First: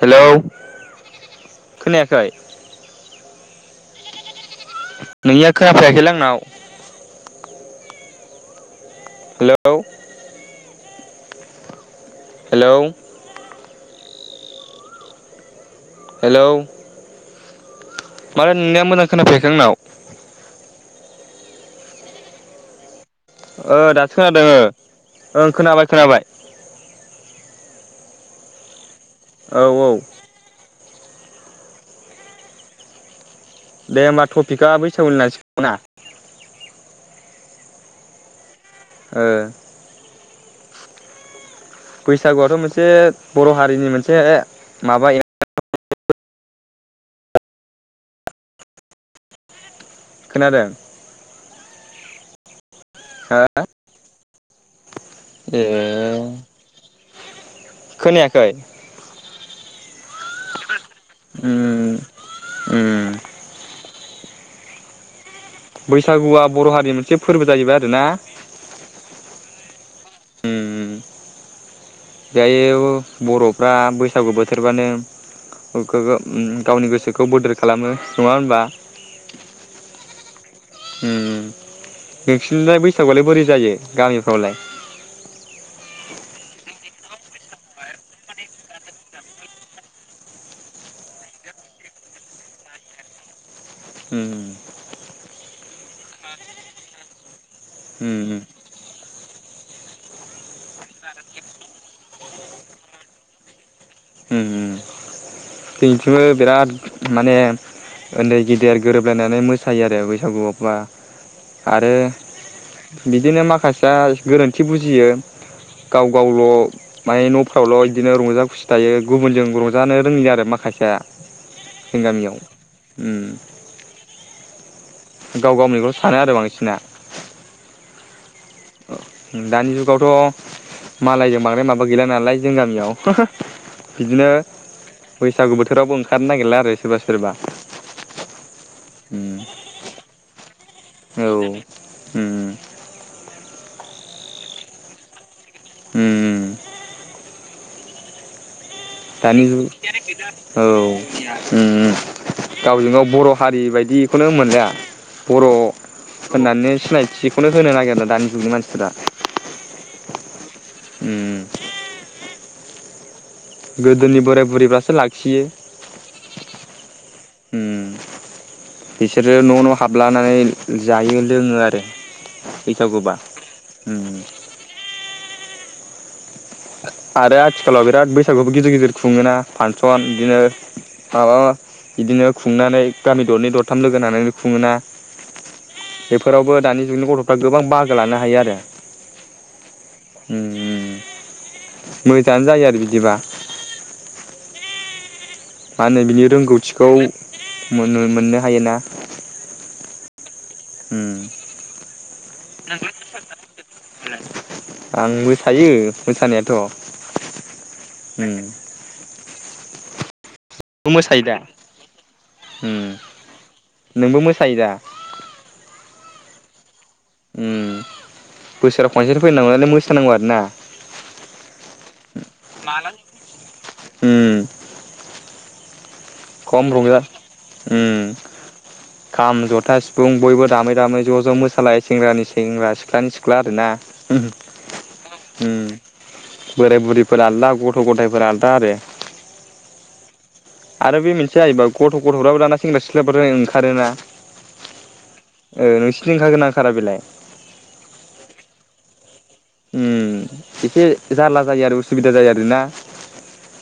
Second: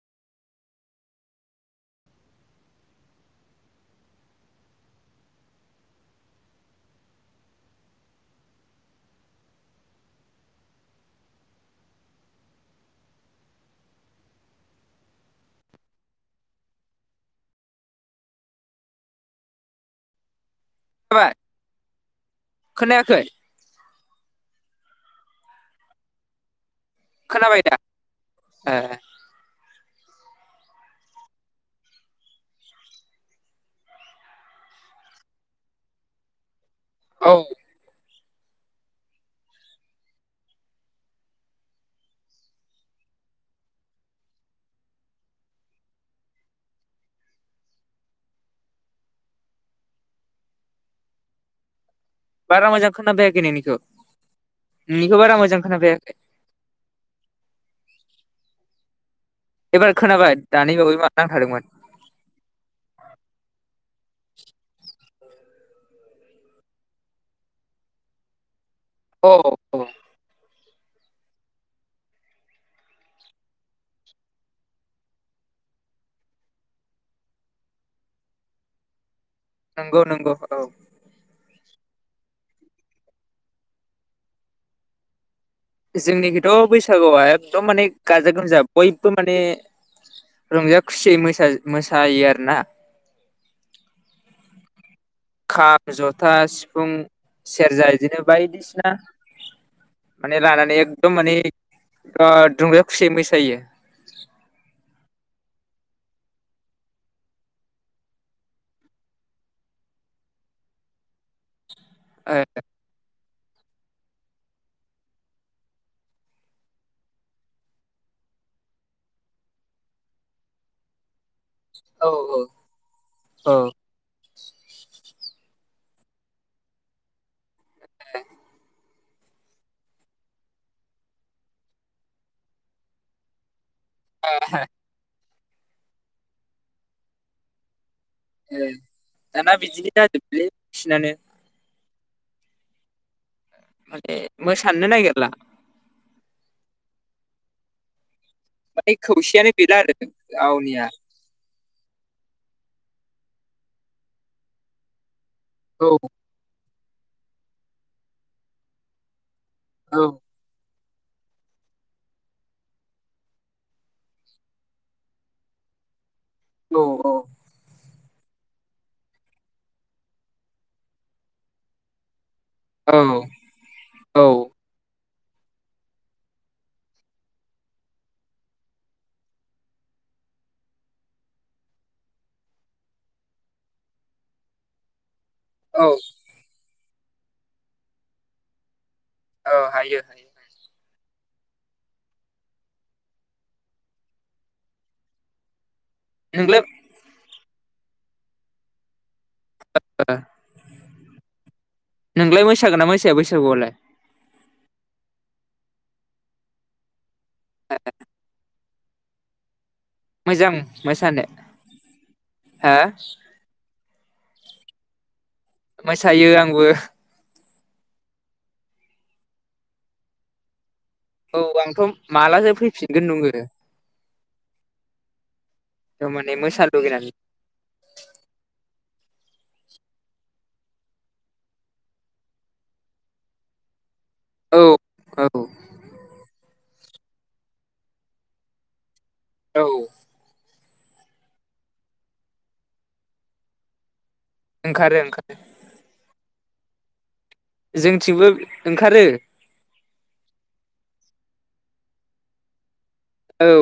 Hello खोनायाखै? नोंनिया खोनफायाखैलै आंनाव हेलौ हेलौ। हेलौ मार नोंनिया मोजां खोनाफैयाखै आंनाव। जाबाय खोनायाखै ओ दासो खोनादों ओ खोनाबाय खोनाबाय। खोनाबाय दा ए औ औ दे होमबा टपिकआ बैसागु लासि [unintelligible] ना औ ओ बैसागुआथ' मोनसे बर' हारिनि मोनसे माबा ए खोनादों बारा मोजां हा खोनाफैयाखै नोंनिखौ नोंनिखौ बारा मोजां ए खोनाफैयाखै खोनायाखै एबार खोनाबाय दानिबावै ओम ओम [unintelligible] बैसागुआ बर' हारिनि मोनसे फोरबो जाहैबाय आरोना। औ औ ओम दायो बर'फ्रा बैसागु बोथोरबानो गावनि गोसोखौ बोदोर खालामो नङा होनबा? नंगौ नंगौ औ उम नोंसोरनिलाय बैसागुआलाय बोरै जायो गामिफ्रावलाय? जोंनिखौथ' बैसागुआ एखदम माने गाजा गोमजा बयबो माने रंजा खुसियै मोसायो आरोना। उम खाम, जथा, सिफुं, सेरजा उम बिदिनो बायदिसिना माने लानानै एकदम माने ओ दुंगा खुसियै मोसायो। उम जोंनिथिंबो बिराद माने उन्दै गेदेर गोरोबलायनानै मोसायो आरो बैसागुआवबा। आरो बिदिनो माखा माखासेया गोरोन्थि बुजियो गाव गावल' माने न'फ्रावल' बिदिनो रंजा खुसि थायो गुबुनजों रंजानो रोङि आरो माखासे जों ओ औ गामियाव उम औ गाव गावनिखौल' सानो आरो बांसिना [unintelligible] दानि जुगावथ' मालायजों बांद्राय माबा गैला नालाय जों गामियाव। बिदिनो बैसागु बोथोरावबो ओंखारनो नागिरला आरो सोरबा सोरबा। ए उम दाना बिदिनो जाजोबलै बांसिनानो। औ उम माने मोसानोनो नागिरला उम माने दानि खौसेयानो जुग गैला आरो औ गावनिया उम उम गावजों गाव बर' फारि बायदियिखौनो मोनला बर' औ होननानै सिनायथिखौनो होनो नागिरला आरो ना दानि जुगनि मानसिफोरा। औ उम गोदोनि बोराय बुरैफ्रासो लाखियो। औ हम बिसोरो न' न' हाबलानानै जायो लोङो आरो बैसागुबा औ [unintelligible] आरो आथिखालाव बिराद बैसागुबो गिदिर गिदिर खुङोना फांसन इदिनो माबा इदिनो खुंनानै गामि दरनै दरथाम लोगो नानानै खुङोना। औ बेफोरावबो दानि जोंनि गथ'फ्रा गोबां बाहागो लानो हायो आरो। औ हायो हायो उम मोजाङानो जायो आरो बिदिबा मा होनो बिनि नोंलाय रोंगौथिखौ। मोननो मोननो हायोना। [unintelligible] उम नोंलाय मोसागोन ना मोसाया बैसागुआवलाय? आं मोसायो मोसानायाथ' हम [inaudible] मोजां मोसानो मोसायो दा हा उम नोंबो मोसायो दा? मोसायो आंबो उम बोसोराव खनसे फै न मोसानांगौ लाय मोसानांगौ आरोना। औ आंथ' मालाजो फैफिनगोन नोङो। खम रंजा उम खाम, जथा, सिफुं बयबो दामै दामै ज' ज' मोसालायो सेंग्रानि सेंग्रा सिख्लानि सिख्ला आरोना। उम औ औ उम बोराय बुरिफोर आलादा गथ' गथ' गथायाइफोरा आलदा आरो औ आरो बे मोनसे जायोबा गथ' गथ'फ्राबो दाना सेंग्रा सिख्लाफोर ओंखारोना। ओंखारो ओंखारो ओ नोंसिनिथिं ओंखारो ना खारा बिलाइ जों थिंबो ओंखारो उम एसे जारला जायो आरो उसुबिदा जायो आरोना। औ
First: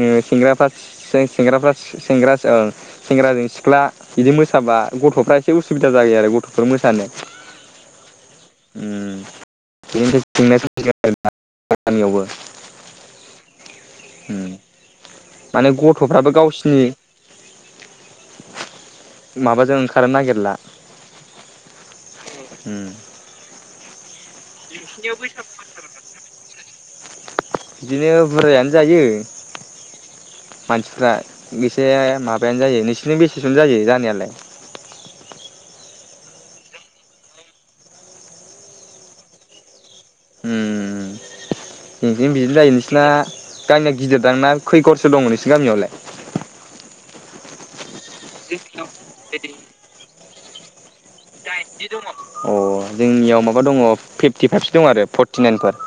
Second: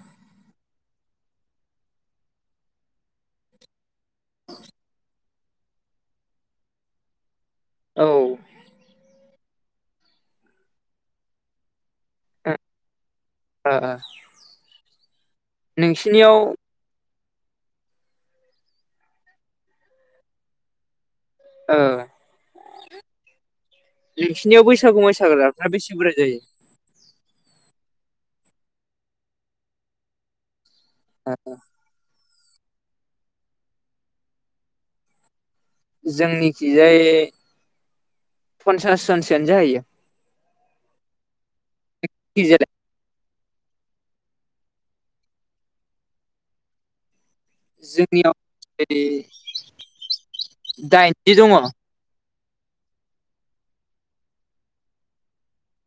ओम सिंग्राफा जों सेंग्राफ्रा सेंग्रा ओं सेंग्राजों सिख्ला बिदि मोसाबा गथ'फ्रा एसे उसुबिदा जायो आरो गथ'फोर मोसानो औ उम [unintelligible] गामियावबो उम माने गथ'फ्राबो नोंसिनियाव गावसिनि माबाजों ओंखारनो नागिरला उम नोंसिनियाव बैसागु मैसाग्राफ्रा बेसे बुरजा जायो बिदिनो बुरजायानो जायो मानसिफ्रा बेसे मा बायानो जायो नोंसिनिथिं बेसेसिम जायो जानायालाय जोंनिखिजाय पन्सास जनसोआनो जाहैयो उम जोंनिथिं बिदिनो खिजालाय जायो नोंसिना गामिया गिदिर दां ना खैगरसो दङ नोंसोर गामियावलाय जों [unintelligible] [unintelligible] [unintelligible] अ जोंनियाव माबा दङ फिफ्टिफाइभसो दं आरो फर्टिनाइनफोर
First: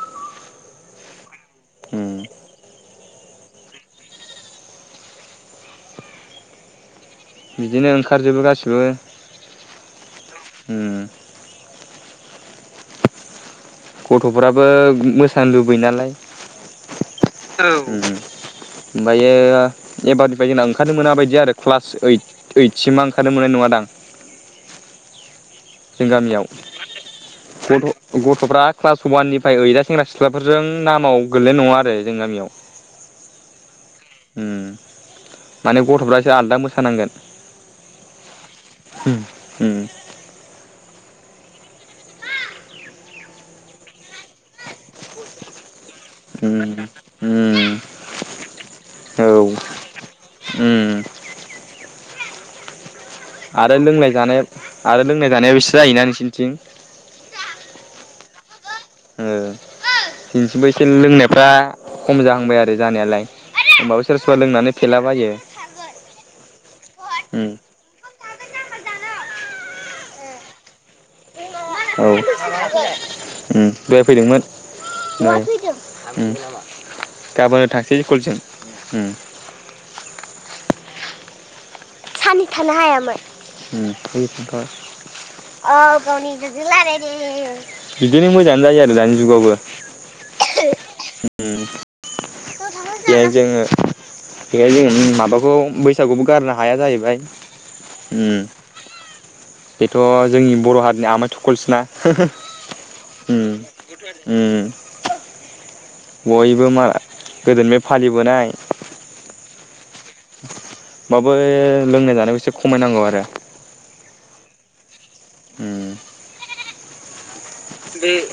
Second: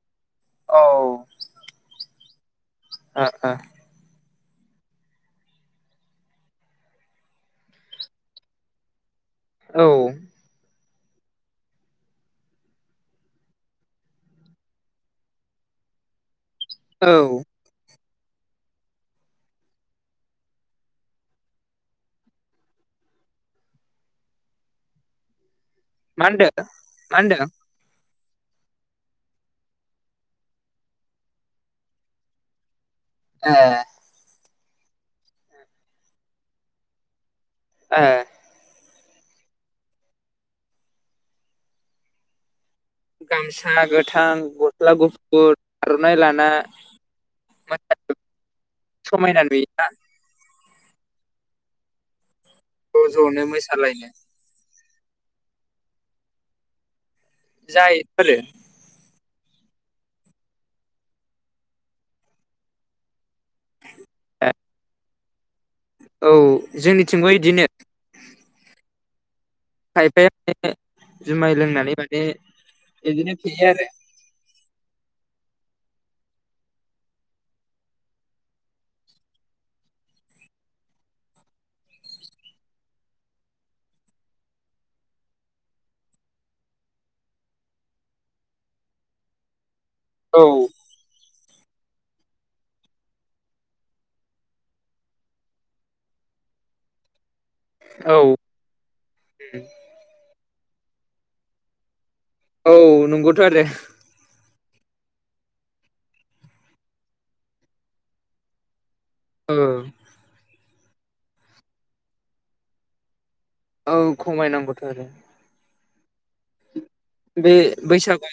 ओ ओ ओ बिदिनो ओंखारजोबो गासिबो औ उम गथ'फ्राबो मोसानो लुबैयो नालाय औ उम ओमफ्रायो एबारनिफ्राय जोंना ओंखारनो मोना बायदि आरो क्लास ओइट ओइट सिमा ओंखारनो मोननाय नङादां जों मा गामियाव होनदों मा होनदों गथ' गथ'फ्रा क्लास ववाननिफ्राय ओइदा सेंग्रा सिख्लाफोरजों नामाव गोगल्लैनाय नङा आरो जोंनि गामियाव ए उम माने गथ'फ्रासो आलदा मोसानांगोन ए उम उम गामसा गो थां गस्ला गुफुर आर'नाइ लाना उम उम [unintelligible] औ समायना नुयोना उम ज' ज'नो आरो मोसालायनो लोंनाय जानाय आरो लोंनाय जानाया एसे जायोना नोंसोरनिथिं जायफोरो जोंनिसिमबो एसे लोंनायफ्रा खम जाहांबाय आरो जानायालाय होनबाबो सोरबा सोरबा लोंनानै फेलाबायो औ जोंनिथिंबो उम बिदिनो खायफाया [unintelligible] लोंनानै औ माने बिदिनो फेयो आरो बेराय फैदोंमोन उम गाबोन थांसै स्कुलसिम सानै थानो हायामोन औ बिदिनो मोजाङानो जायो आरो दानि जुगावबो औ बे जोङो बेहाय जों माबाखौ बैसागुबो गारनो हाया जाहैबाय औ उम बेथ' जोंनि बर' हारिनि आमाइ थखलसोना औ उम नंगौथ' आरो उम गयबो माला गोदोनिनि फालिबोनाय ओ होनबाबो लोंनाय जानायाव एसे खमायनांगौ आरो औ खमायनांगौथ' आरो उम [inaudible] बे बैसागुआ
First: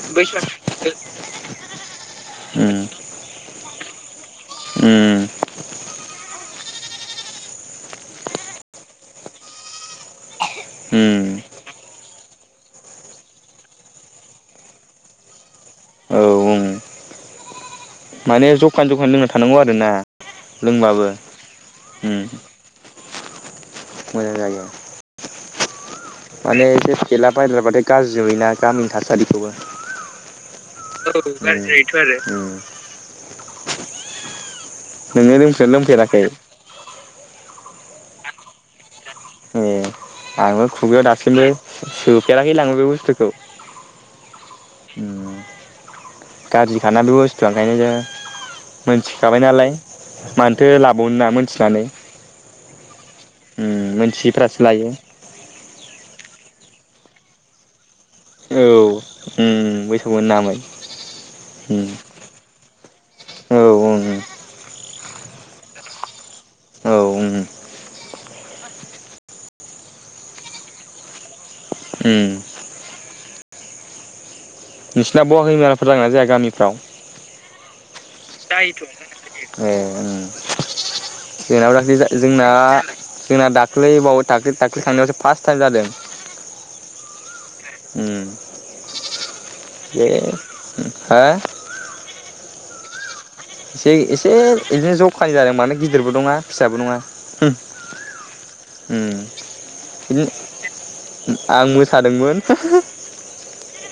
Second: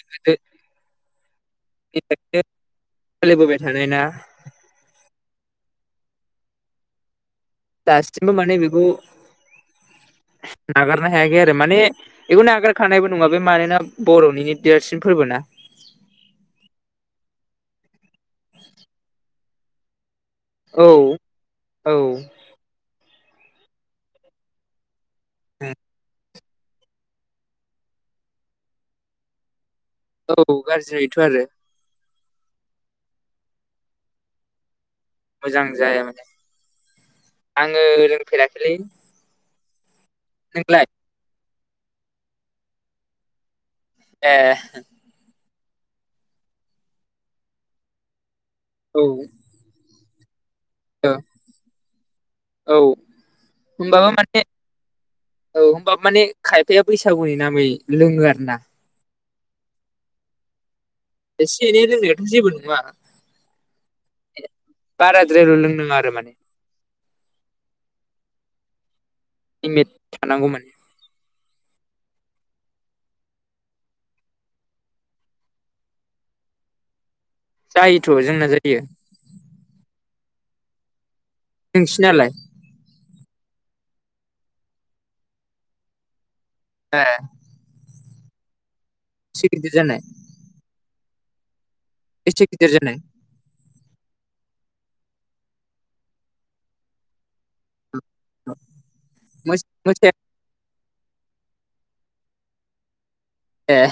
उम सोलिबोबाय थानाय ना उम दासिमबो माने बिखौ नागारना उम हायाखै आरो माने बेखौनो नागार खानायबो नङा बे मानोना बर'निनो देरसिन फोरबो ना औ उम माने जखान जखान लों थानांगौ आरो ना औ लोंबाबो औ उम मोजां जायो उम माने जे फेला बायलाबायग्राबाथाय गाज्रि गाज्रि नुयोना गामिनि थासारिखौबो गाज्रिथ' औ आरो गाज्रि जायो थ' आरो उम नोङो मोजां लोंफेरदोंना लोंफेराखै ङो लोंफेराखैलै ए आंनो खुगायाव दासिमबो सोफेराखै लाङो बे बुस्थुखौ ए उम गाज्रिखाना बे बुस्थुआ ओंखायनो जों औ मोनथिखाबाय नालाय मानो थो लाबावनो ना मोनथिनानै औ उम होमबाबो माने मोनथियैफ्रासो लायो। औ होमबाबो माने खायफाया बैसागुनि नामै लुङो आरो ना औ उम बैसागुनि नामै एसे एनै उम लोंनायाथ' जेबो नङा औ उम बाराद्राल' लोंनो नाङा आरो‌ माने औ ओं लिमेट थानांगौ माने उम नोंसिना बह हैमानलाफोर जागोन जाया गामिफ्राव जायोथ' जोंना जायो जायोथ' ए ओं [inaudible] जोंनाबो दाखलि नोंसिनालाय जोंना जोंना दाख्लैबावै दाख्लै दाख्लै थांनायावसो फार्स्ट टाइम जादों। ए उम गिदिर जानाय बे उम हा बेसिगिदेर जानाय एसे एसे बिदिनो ज' खानि जादों मानो गिदिरबो नङा फिसाबो नङा उम मोस- मोसाया बिदिनो आं सादोंमोन ए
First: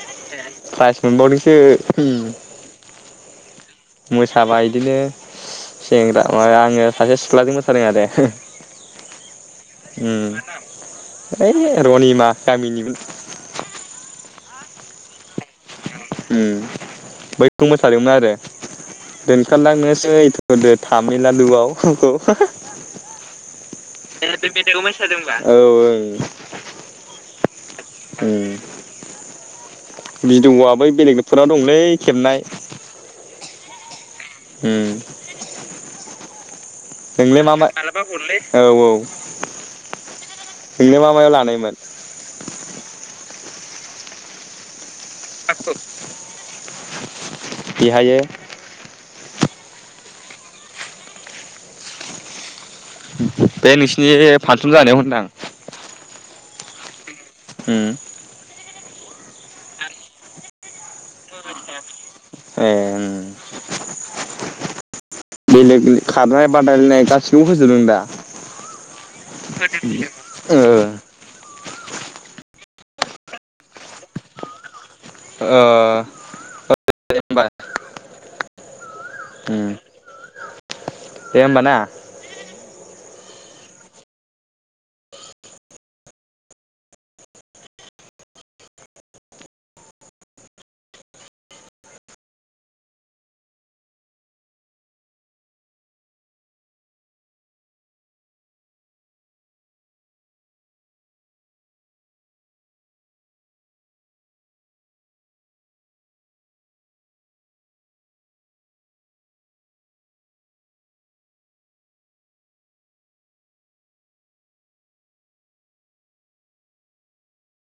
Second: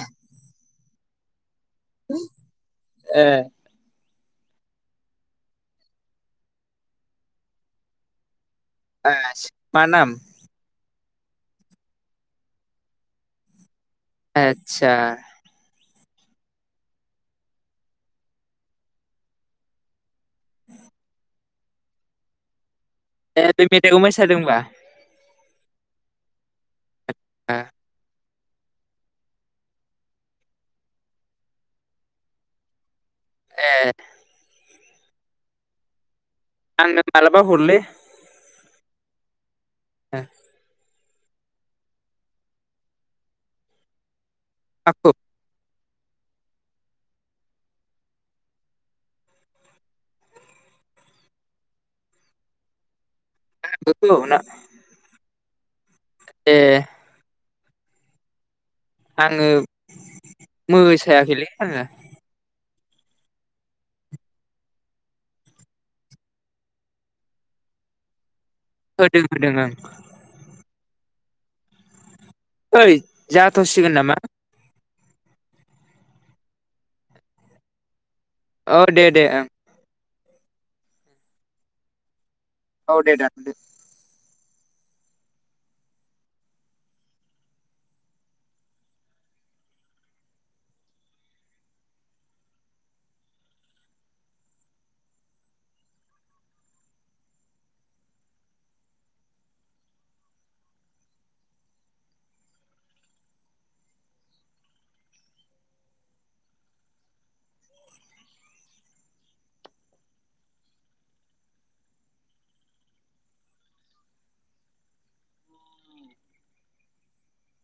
फ्राइस मोनबाव दों सो हम ए मोसाबा इदिनो सेंग्रा मा आङो सासे सिख्लाजों मोसादों आरो। आस मा नाम? ओइ रनिमा गामिनिमोन आदसा उम बैखौ मोसादोंमोन आरो दोनखारलांनोसै‌ थुदो तामिल लाडुआव खौ ए बे मेथाइखौ मोसादों बे होनबा? मेथाइखौ मोसादोंबा औ ओं आ ओम भिडआ बै बेलेगफोराव दंलै खेबनाय ए उम आंनो मालाबा नोंलाय मा मा हरलै मालाबा हरलै औ औ। [inaudible] आ नोंलाय मा मायाव लानायमोन? [inaudible] बेहायो [inaudible] बे नोंसिनि आंखौ ना फान्सन जानायाव होन्दां। ए उम। आङो मोसायाखैलै आङो। ए उम बेलेग खारनाय बादायलायनाय गासिखौबो होजोबदों दा? होदों होदों ओं होदों ओं। [inaudible] ओइ जाथ'सिगोन नामा? ओ [unintelligible] औ दे दे ओं। दे होनबा ना औ दे दानदो?